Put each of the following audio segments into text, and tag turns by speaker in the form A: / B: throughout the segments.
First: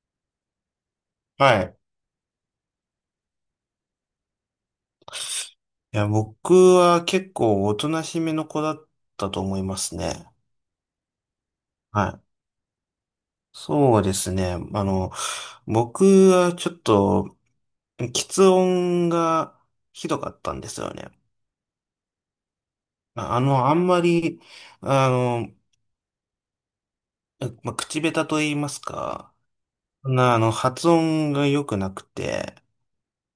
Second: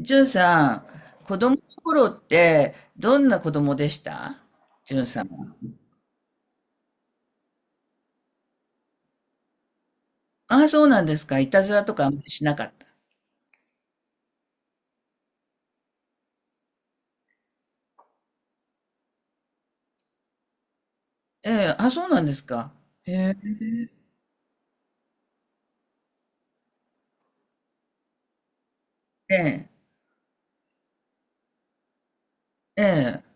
A: じゅんさん、子供
B: は
A: の
B: い。
A: 頃ってどんな子供でしたじゅんさん。
B: いや、僕は結構おとなしめの子だったと思いますね。
A: ああ、そうなんですか。いたずらとか
B: は
A: あんま
B: い。
A: りしなかった。
B: そうですね。僕はちょっと、喫音がひどかったんですよね。
A: ええ、あ、そうなんですか。へえ、
B: あんまり、あの、まあ、口下手と言いますか、
A: ええ、
B: そんな、発音が良くなくて、
A: ええ。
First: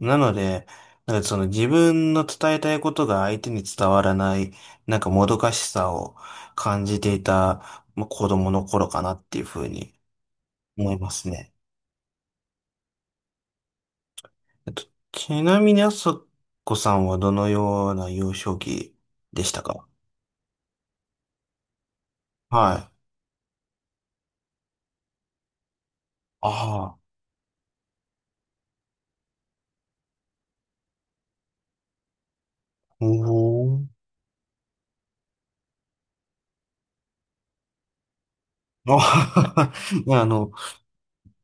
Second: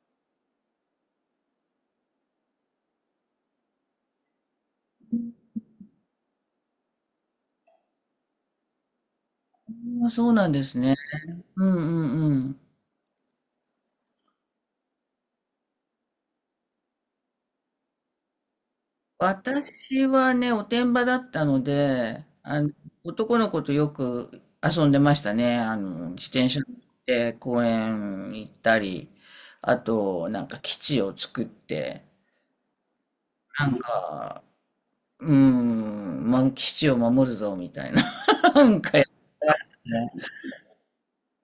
B: なので、なんかその自分の伝えたいことが相手に伝わらない、なんかもどかしさを感じていた、まあ、子供の頃かなっていうふうに
A: あ、そうなんです
B: 思
A: ね。
B: いますね。
A: うんうんうん。
B: えっと、ちなみにあさこさんはどのような幼少期でしたか？
A: 私はね、おてんばだったので、
B: はい。
A: 男の子とよく遊んでましたね。自転車乗っ
B: ああ、
A: て公園行ったり、あと、なんか基地を作って、
B: お
A: なん
B: お
A: か、基地を守るぞ、みたいな。なん
B: あ
A: か
B: は
A: やね。
B: ははあの、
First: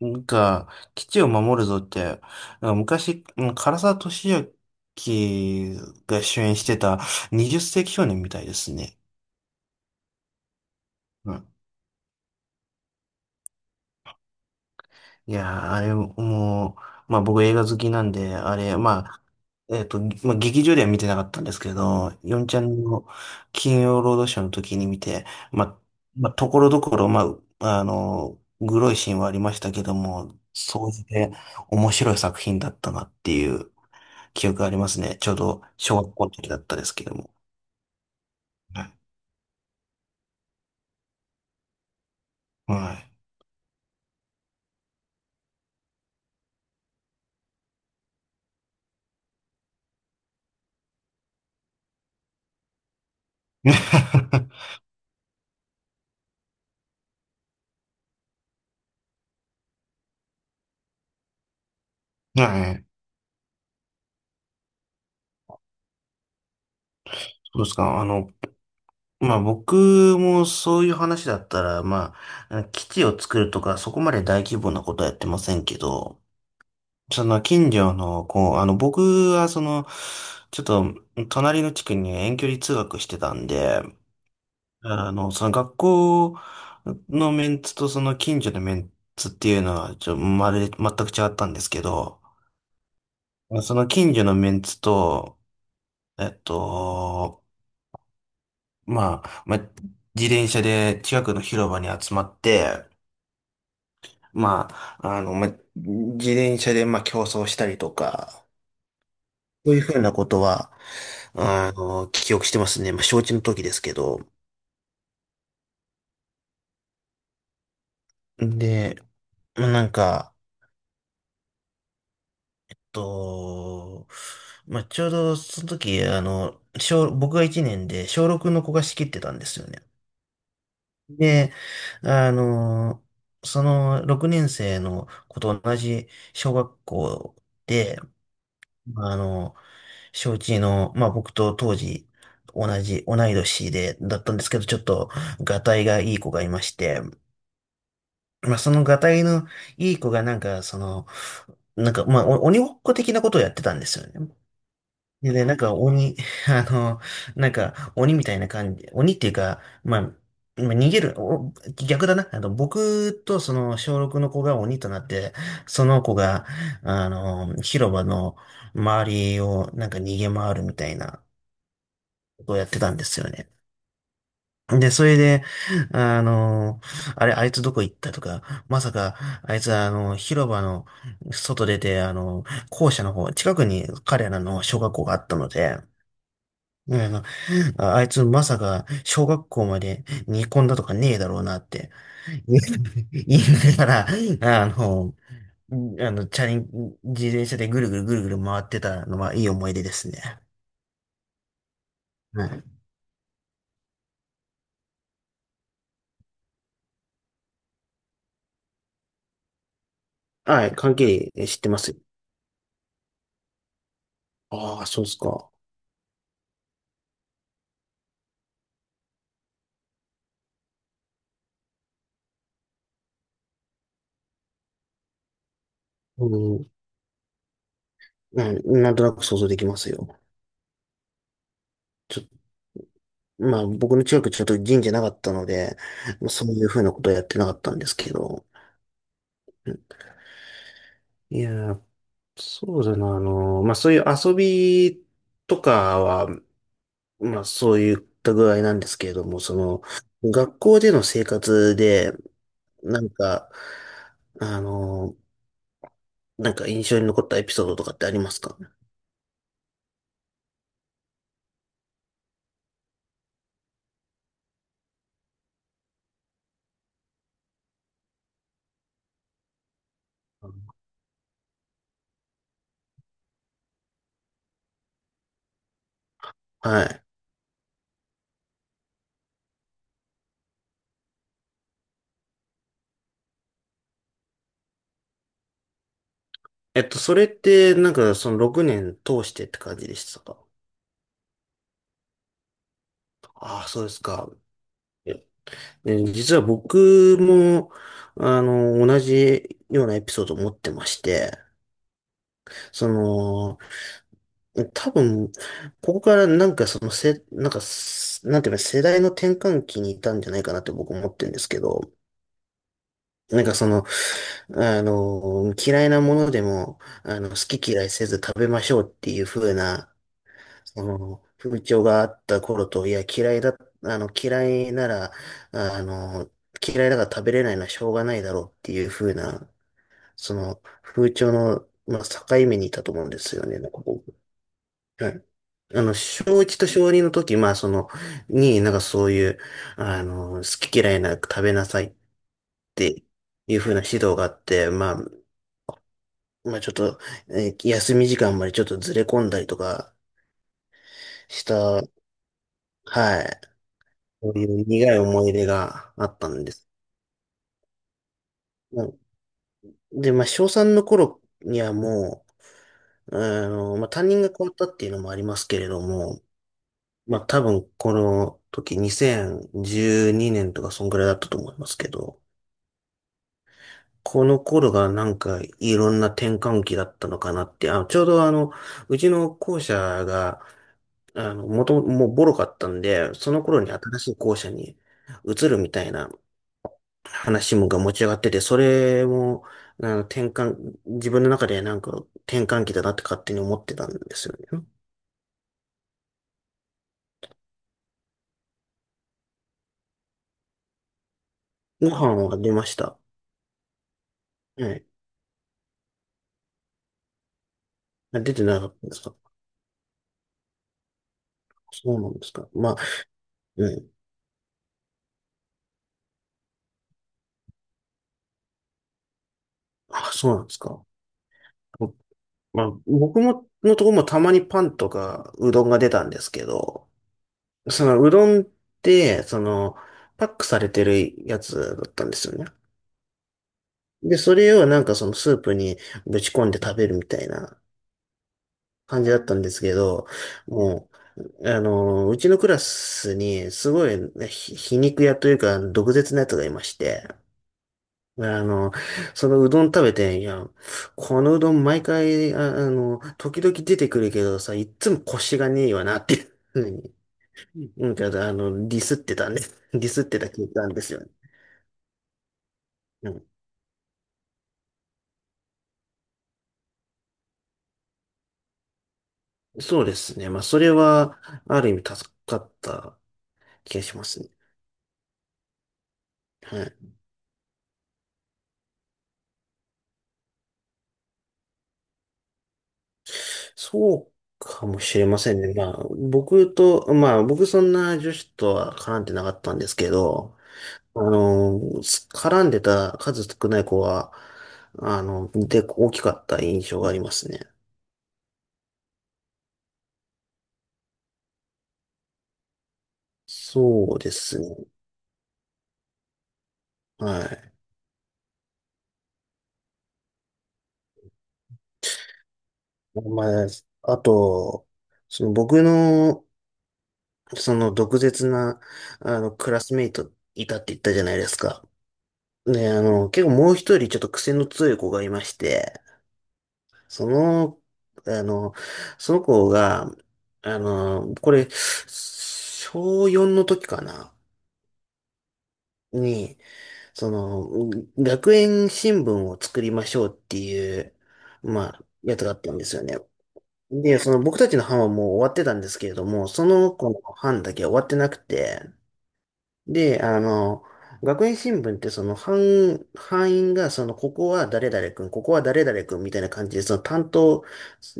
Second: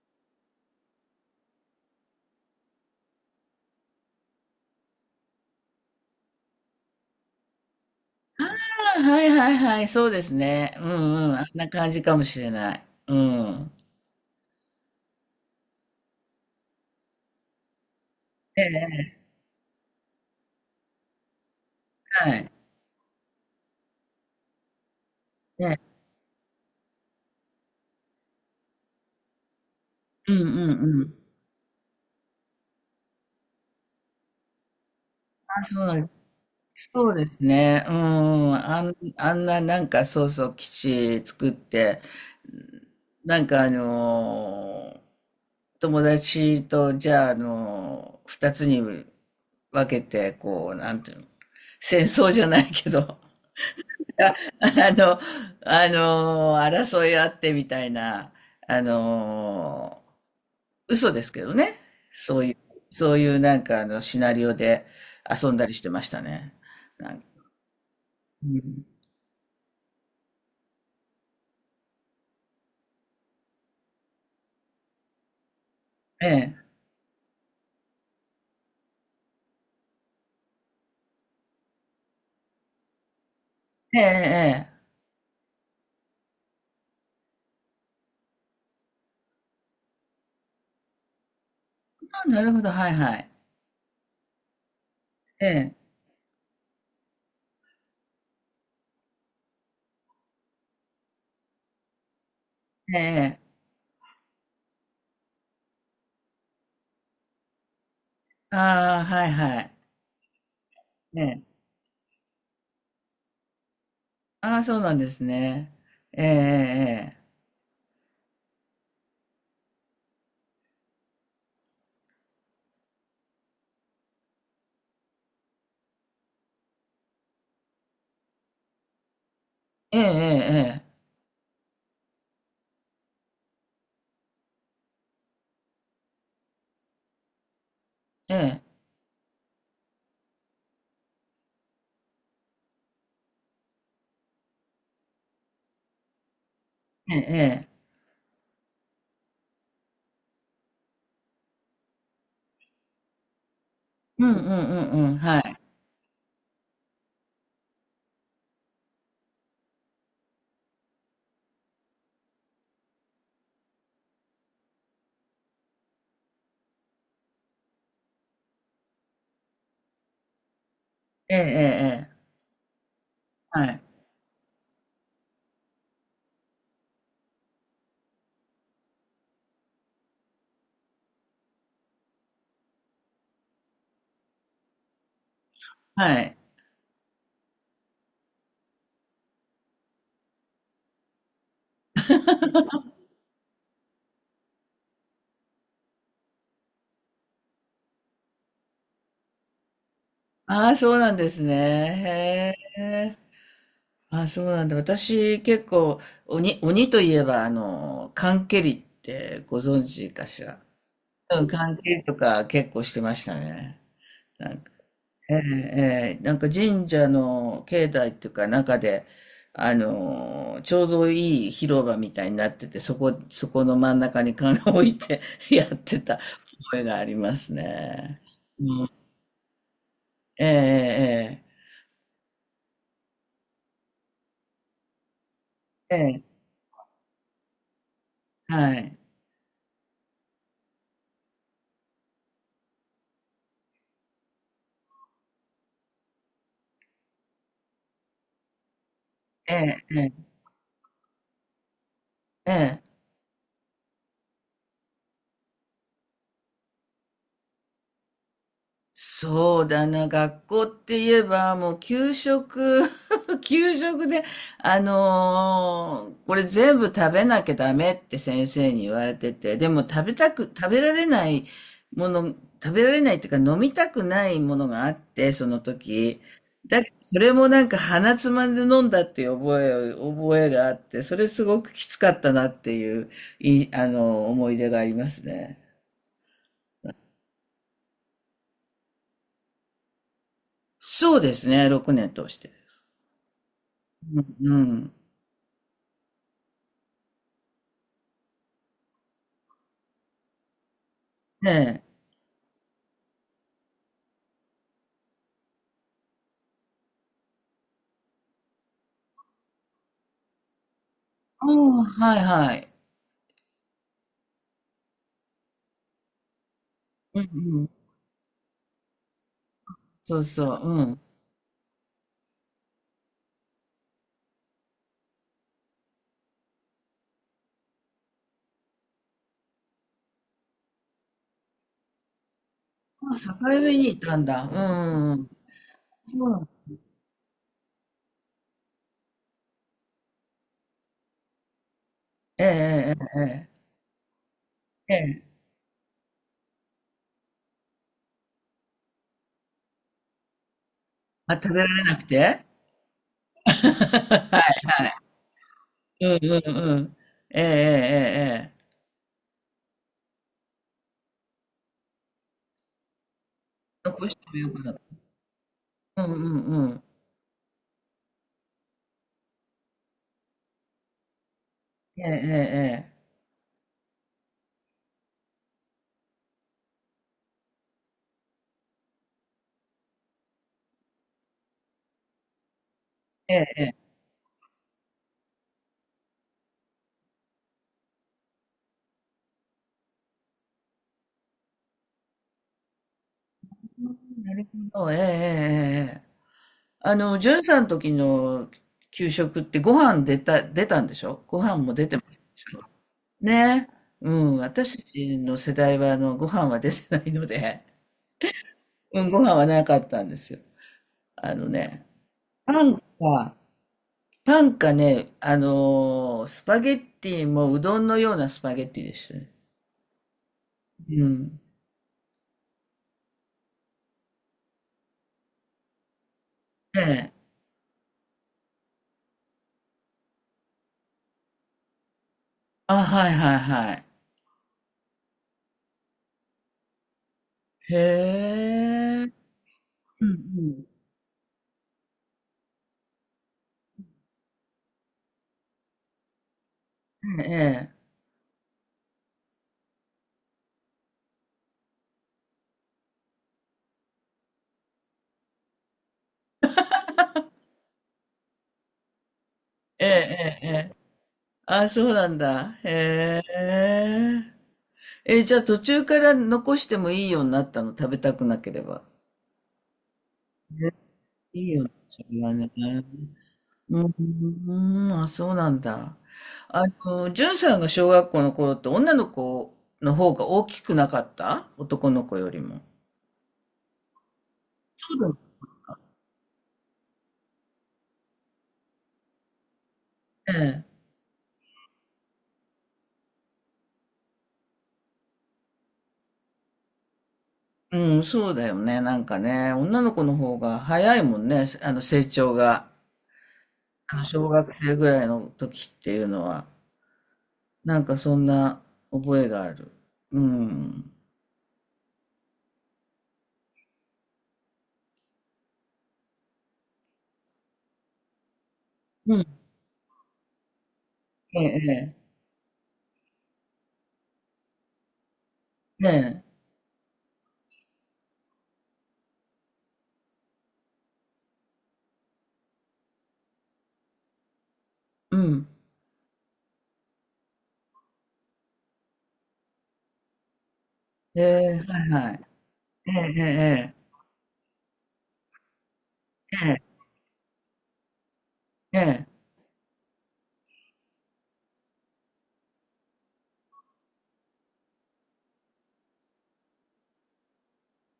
B: なんか、基地を守るぞって、なんか昔、唐沢寿明が主演してた20世紀少年みたいですね。
A: あ、はいはいはい、そうですね。うん
B: う
A: うん、あん
B: ん。
A: な感じかもしれない。うん。
B: いやー、あれ、もう、まあ僕映画好きなんで、あ
A: え
B: れ、ま
A: え、
B: あ、えっと、まあ劇場では見てなかったんですけど、
A: は
B: ヨン
A: い。
B: ちゃんの金曜ロードショーの時に見て、まあ、
A: え、
B: まあ、ところどころ、まあ、グロいシーンはありましたけど
A: う
B: も、
A: んうん
B: 総じ
A: うん。
B: て面白い作品だったなっていう記憶がありますね。ちょうど
A: あ、そうな
B: 小
A: んで
B: 学校の時だったで
A: す、
B: すけ
A: そ
B: ど
A: うで
B: も。
A: すね。うん、
B: はい。
A: なんか、そうそう、基地作って、
B: は
A: なんかあのー友達と、じゃあ、二つに分けて、こう、なんていうの、戦争じゃないけど、
B: い。
A: あ、の、あの、争いあってみたいな、あの嘘ですけどね。そういう、
B: はい。
A: そういうなんか、シナリオで遊んだりしてましたね。なん、
B: そうですか。
A: うん、
B: まあ僕もそういう話だったら、まあ、基地を作るとか、そこまで大規模なことはやってませんけど、
A: ええ、
B: その近所の、こう、あの僕はその、ちょっと隣の地区に遠距離通学してたんで、
A: ええ、ええ。
B: その学校のメンツとその近所のメンツっていうのは、まるで全く違ったんですけど、
A: あ、なるほど、はいはい。
B: その近所のメンツと、
A: ええ、
B: えっと、まあ、まあ、自転車で近くの広場に集まって、
A: ええ、ええ、
B: まあ、まあ、自転車で、まあ、競争したりとか、
A: ああ、はいは
B: そう
A: い。
B: いうふうなことは、
A: ええ、
B: 記憶してますね。まあ、承知の時ですけど。
A: ああ、そうなんですね。ええ、
B: で、まあ、なんか、と、まあ、ちょうどその時、僕が1年で小6の子が仕切ってたんですよね。
A: ええ、ええ、
B: で、あの、その6年生の子と同じ小学校で、
A: ええ、ええ、
B: まあの、小一の、まあ僕と当時同じ、同い年で、だったんですけど、ちょっと、がたいがいい子がいまして、
A: ええ、ええ、ええ、
B: まあそのがたいのいい子がなんか、その、なんか、まあお鬼ごっこ的なことをやってたんですよ
A: うん
B: ね。
A: うんうんうん、
B: で
A: は
B: ね、なん
A: い。
B: か鬼、あの、なんか鬼みたいな感じ、鬼っていうか、まあ、まあ逃げる、逆だな。僕とその小6の子が鬼となって、その子が、広場の周りをなんか逃げ回るみたいな
A: ええ、ええ、ええ、
B: ことをやってたんですよね。
A: はい。
B: で、それで、あの、あれ、あいつどこ行ったとか、まさか、あいつは広場の外出て、校舎の方、近くに彼らの小学校があったので、
A: はい。
B: ねえああいつまさか小学校まで煮込んだとかねえだろうなって 言いながら、あの、チャリン、自転車でぐるぐるぐるぐる回ってたのはいい思い出ですね。
A: ああ、そうなんですね。
B: はい。
A: へえ。ああ、そうなんだ。私、結構、鬼、鬼といえば、缶蹴りってご存知かしら。
B: はい、関係
A: うん、
B: 知って
A: 缶
B: ま
A: 蹴
B: すよ。
A: りとか結構してましたね。なんか、
B: ああ、そうです
A: え
B: か。
A: え、ええ、なんか神社の境内っていうか中で、ちょうどいい広場みたいになってて、そこ、そこの真ん中に缶を置いて やってた
B: うん、
A: 覚えがありますね。う
B: うん、
A: ん、
B: なんとなく想像できますよ。
A: ええ、
B: ちょ、まあ僕の近くちょっと神社なかったので、
A: ええ、え
B: そういうふうなことはやってなかったんですけど。
A: え、はい。
B: いやー、そうだな、まあ、そういう遊びとかは、まあ、そういった具合なんですけれども、
A: え
B: そ
A: え、
B: の、
A: ええ、
B: 学校での生活で、
A: ええ。
B: なんか、あの、なんか印象に残ったエピソードとかってありますか？
A: そうだな、学校って言えば、もう給食、給食で、これ全部食べなきゃダメって先生に言われてて、でも食べたく、食べられないもの、食べられないっていうか飲みたくないものがあって、その時。だ、
B: はい。
A: それもなんか鼻つまんで飲んだっていう覚え、覚えがあって、それすごくきつかったなっていう、い、思い出がありますね。
B: それって、なんか、その6年通してって感じでしたか？
A: そうですね、6年通して。
B: ああ、そうです
A: う
B: か。
A: ん
B: ええ、実は僕も、同じようなエピソードを持ってまして、
A: うん。ええ。
B: その、多分、ここからなんかそのせ、なんかす、なんていうの、世代の転換期にいたんじゃないかなって僕思ってるんで
A: あ
B: すけ
A: あ、
B: ど、
A: はいはい。
B: なんかその、嫌いなものでも、
A: うん
B: 好
A: うん。
B: き嫌いせず食べましょうっていう風な、
A: そうそう、う
B: そ
A: ん。
B: の、風潮があった頃と、いや、嫌いだ、嫌いなら、あの、嫌いだから食べれないのはしょうがないだろうっていう風な、その、風潮の、まあ、境目にいたと思うん
A: あ、
B: で
A: 境
B: すよね、なん
A: 目
B: か
A: にい
B: 僕。
A: たんだ。う
B: は
A: んう
B: い。
A: んうん。う
B: 小
A: ん。
B: 1と小2の時、まあ、なんかそういう、好き嫌いなく食べなさいっ
A: え
B: て
A: え
B: い
A: え
B: う風な指導があって、ま
A: ええ
B: あ、
A: え。ええ。
B: まあ、ちょっと、休み時間までちょっとずれ込んだりとか
A: まあ、
B: し
A: 食べら
B: た。
A: れなくて
B: はい。そういう苦い思い出があ
A: う
B: っ
A: ん
B: た
A: うん
B: んです。
A: うん。ええええええ。
B: まあ、で、まあ、小3の頃にはもう、まあ、
A: 残
B: 担
A: し
B: 任が
A: ても
B: 変
A: よ
B: わっ
A: く
B: た
A: な
B: っ
A: る、
B: ていうのもありますけれど
A: うんう
B: も、
A: んうん。
B: まあ、多分この時2012年とかそんぐらいだったと思いますけど、
A: えええ
B: この頃がなんかいろんな転換期だったのかなって、あ、ちょうどうちの校舎が、もともともうボロかったんで、そ
A: ええ
B: の
A: え。え
B: 頃
A: ええ
B: に
A: え。
B: 新しい校舎に移るみたいな話もが持ち上がってて、それも、自分の中でなんか転換期だなって勝手に思ってた
A: う
B: んで
A: ん、
B: す
A: な
B: よ
A: る
B: ね。
A: ほど。ええええええ。じゅんさんの時の給食ってご飯出た出たんでしょ？ご飯も出
B: ご
A: て
B: 飯は出ました。
A: ね、うん、
B: は
A: 私
B: い。
A: の世代はあのご飯は出てないので、
B: あ、出てなかったん です
A: うん、
B: か？
A: ご飯はなかったんですよ。あのね、
B: そうなんですか。
A: パ
B: ま
A: ン
B: あ、
A: か、
B: うん。
A: パンかね、スパゲッティもうどんのようなスパゲッティでしたね。
B: あ、そうなんですか。
A: うん。
B: まあ、僕も、のとこもたまにパンとかうどんが出たんですけ
A: え
B: ど、
A: え。
B: そのうどんって、その、パックされてるやつだったんですよね。
A: あ、はいはいはい。
B: で、それをなんかそのスープにぶち込んで食べるみたいな
A: へ
B: 感じ
A: え。
B: だったんですけ
A: う
B: ど、
A: ん
B: もう、うちのクラスにすごいね、皮肉屋というか毒舌なやつがいまして、
A: うん。ええ。
B: ね、そのうどん食べて、いや、このうどん毎回、時々出てくるけどさ、いっつも腰がねえよなっていうふうに、なんか、ディスってたね。デ
A: え
B: ィ
A: え、
B: スってた
A: ええ、
B: 経
A: え
B: 験
A: え。
B: ですよね。
A: あ、そうなんだ。
B: う
A: へ
B: ん。
A: え。え、じゃあ途中から残してもいいようになったの、食べたくなければ。
B: そうですね。まあ、それは、
A: いい
B: あ
A: よ
B: る
A: ね、
B: 意味
A: そ
B: 助
A: れは
B: か
A: ね。
B: った気
A: う
B: がしますね。
A: ん、あ、そうなんだ。
B: はい。
A: じゅんさんが小学校の頃って女の子の方が大きくなかった男の子よりも。
B: そうかもしれ
A: そ
B: ま
A: う
B: せんね。まあ、まあ、僕そんな女子とは絡んでなかったんですけ
A: だ
B: ど、
A: よね。
B: あの、絡んでた数少ない子は、大きかった印象がありますね。
A: うん、そうだよね。なんかね、女の子の方が早いもんね、あの成長が。
B: そ
A: あ
B: う
A: の
B: で
A: 小
B: す
A: 学
B: ね。
A: 生ぐらいの時っていうのは、
B: はい。
A: なんかそんな覚えがある。うん。
B: まあ、あと、その僕の、その毒舌な、
A: うん。
B: クラスメイトいたって言ったじゃないです
A: え
B: か。
A: え、
B: ね、結構もう一人ちょっと癖の強い子がいまして、
A: ええ、ええ、
B: その、あの、その子が、これ、小4の時かな、
A: うん。
B: に、その、学園新聞を作りましょうっていう、
A: ええ、
B: ま
A: は
B: あ、
A: いは
B: や
A: い。
B: つがあったんですよ
A: え
B: ね。
A: え、ええ、
B: で、その僕たちの班はもう終わってたんですけれども、そ
A: ええ。
B: の子の班だけ終わってなくて、
A: ええ、
B: で、学園新聞って班員がその、ここは誰々君、ここは誰々君みたいな感じで、その担当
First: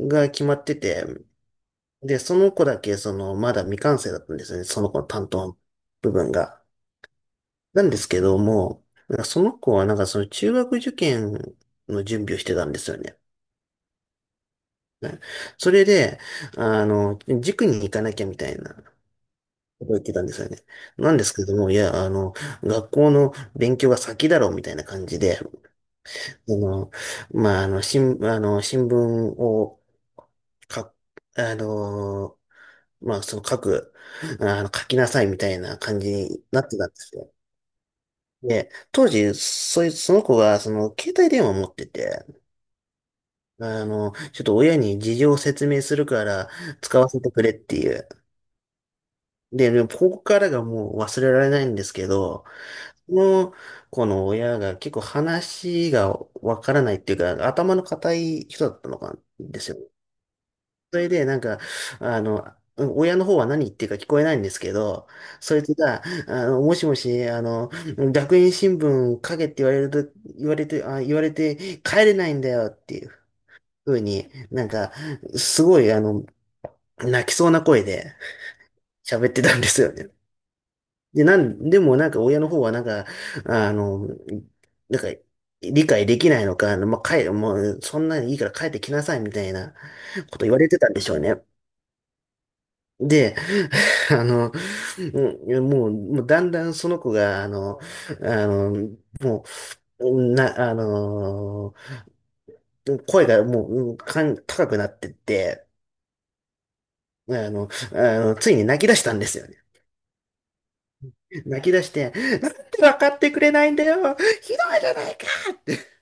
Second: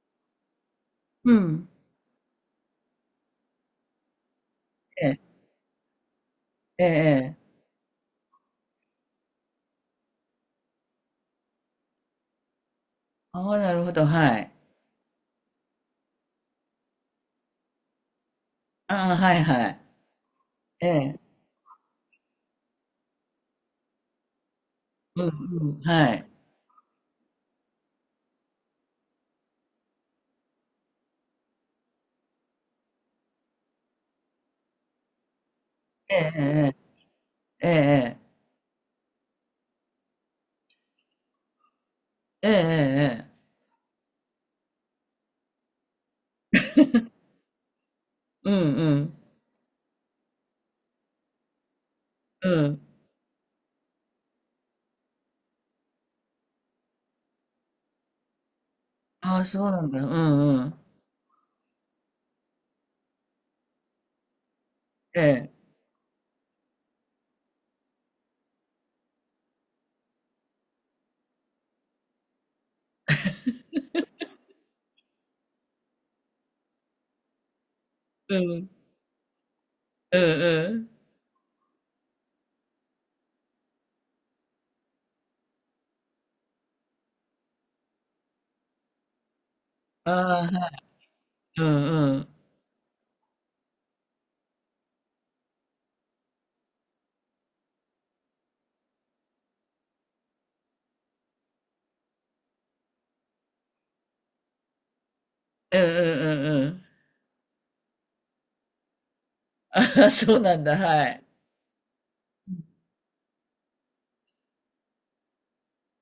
B: が決まってて、
A: うん、
B: で、その子だけその、まだ未完成だったんですよね、その子の
A: ええ、
B: 担当の部分が。
A: ええ、ええ、
B: なんですけども、なんかその子はなんかその中学受験の準備をしてたんですよね。
A: ああ、なるほど、はい。
B: ね、それで、塾に行かなきゃみたいなこ
A: ああ、はいはい。
B: とを言ってたんですよね。
A: え
B: なん
A: え、
B: ですけども、いや、学校の勉強が先だろうみたいな感じ
A: うん、
B: で、
A: うん、はい。
B: の、新聞を書あの、まあ、その書く、あの、書きなさいみたいな感じ
A: え
B: になっ
A: え、
B: てたんですよ。
A: ええ、ええ、
B: で、当時、その子が、その、携帯電話を持ってて、
A: ええ、ええ、ええ、
B: ちょっと親に事情を説明するから使わせてくれっていう。
A: うん、うん、
B: でもここからがもう忘れられないんですけど、
A: うん。
B: その子の親が結構話がわからないっていうか、頭の固い人だったのかん
A: ああ、
B: で
A: そう
B: すよ。
A: なんだ、うん、うん。
B: それで、なんか、あの、親の方は何言ってるか聞こえないんですけど、
A: ええ、
B: そいつが、もしもし、学園新聞書けって言われると、言われて、あ、言われて帰れないんだよっていうふうに、なんか、すごい、泣きそうな声で
A: うん、
B: 喋ってたんですよね。
A: うん、うん。
B: で、でもなんか親の方はなんか、あの、なんか理解できないのか、まあ、もうそんなにいいから帰ってきなさいみたいな
A: あ
B: こ
A: あ、
B: と
A: はい、
B: 言われてたんでしょうね。
A: うん、うん、うん、
B: で、あの、うんもう、もうだんだんその子が、あの、あの、もう、な、あの、声がもう、うんかん、高くなってって、
A: うん、うん。
B: あの、ついに泣き出したんですよね。
A: ああ、そうなんだ、はい。
B: 泣き出して、なんで分かってくれないんだよ、ひどいじゃないかって、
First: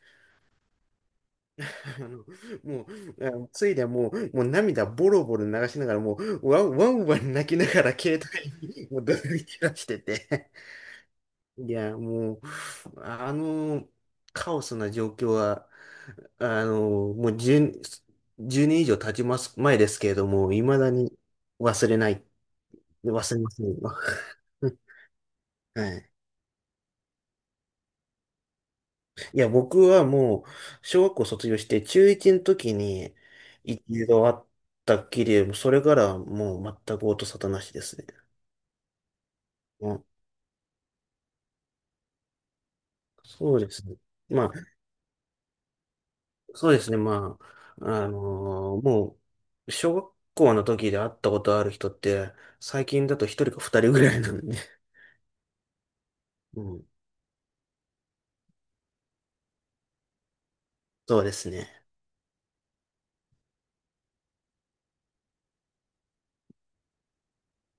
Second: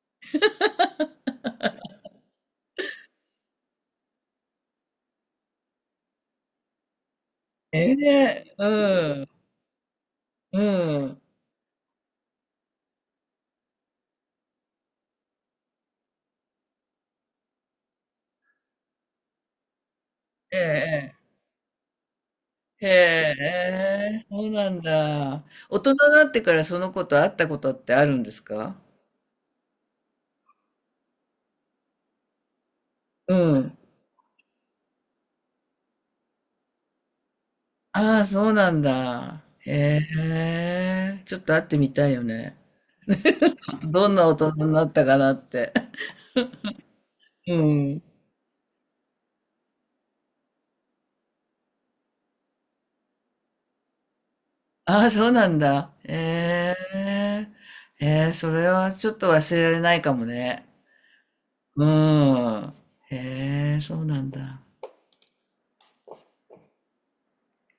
B: あの、もう、あのついでもう、もう涙ボロボロ流しながら、もう、ワンワンワン泣きなが
A: え
B: ら携
A: え、
B: 帯に もうど
A: うん、
B: いてらしてて、
A: うん、
B: いや、もう、あの、カオスな状況は、もう10、年以上経ちます、前ですけれども、
A: ええ、
B: 未だ
A: え
B: に
A: え。
B: 忘れない、
A: へ
B: 忘れませんよ。
A: え、そうな んだ。大人
B: は
A: に
B: い。
A: なってからその子と会ったことってあるんですか？
B: いや、僕はもう、小学校卒業して中1の時に
A: うん。
B: 一度会ったっきり、それからはもう全く音沙汰なしですね。
A: ああ、そうなんだ。
B: う
A: へ
B: ん、
A: え、ちょっと会ってみたいよね。
B: そうですね。
A: どんな大
B: まあ、
A: 人になったかなって。
B: そうですね。ま
A: う
B: あ、
A: ん。
B: あのーもう、小学校の時で会ったことある人って、最近だと一人か二人ぐらいなんで。
A: ああ、そうなんだ。
B: う
A: へ
B: ん、
A: え、へえ、それはちょっと忘れられないかもね。
B: そうです
A: う
B: ね。
A: ん。へえ、そうなんだ。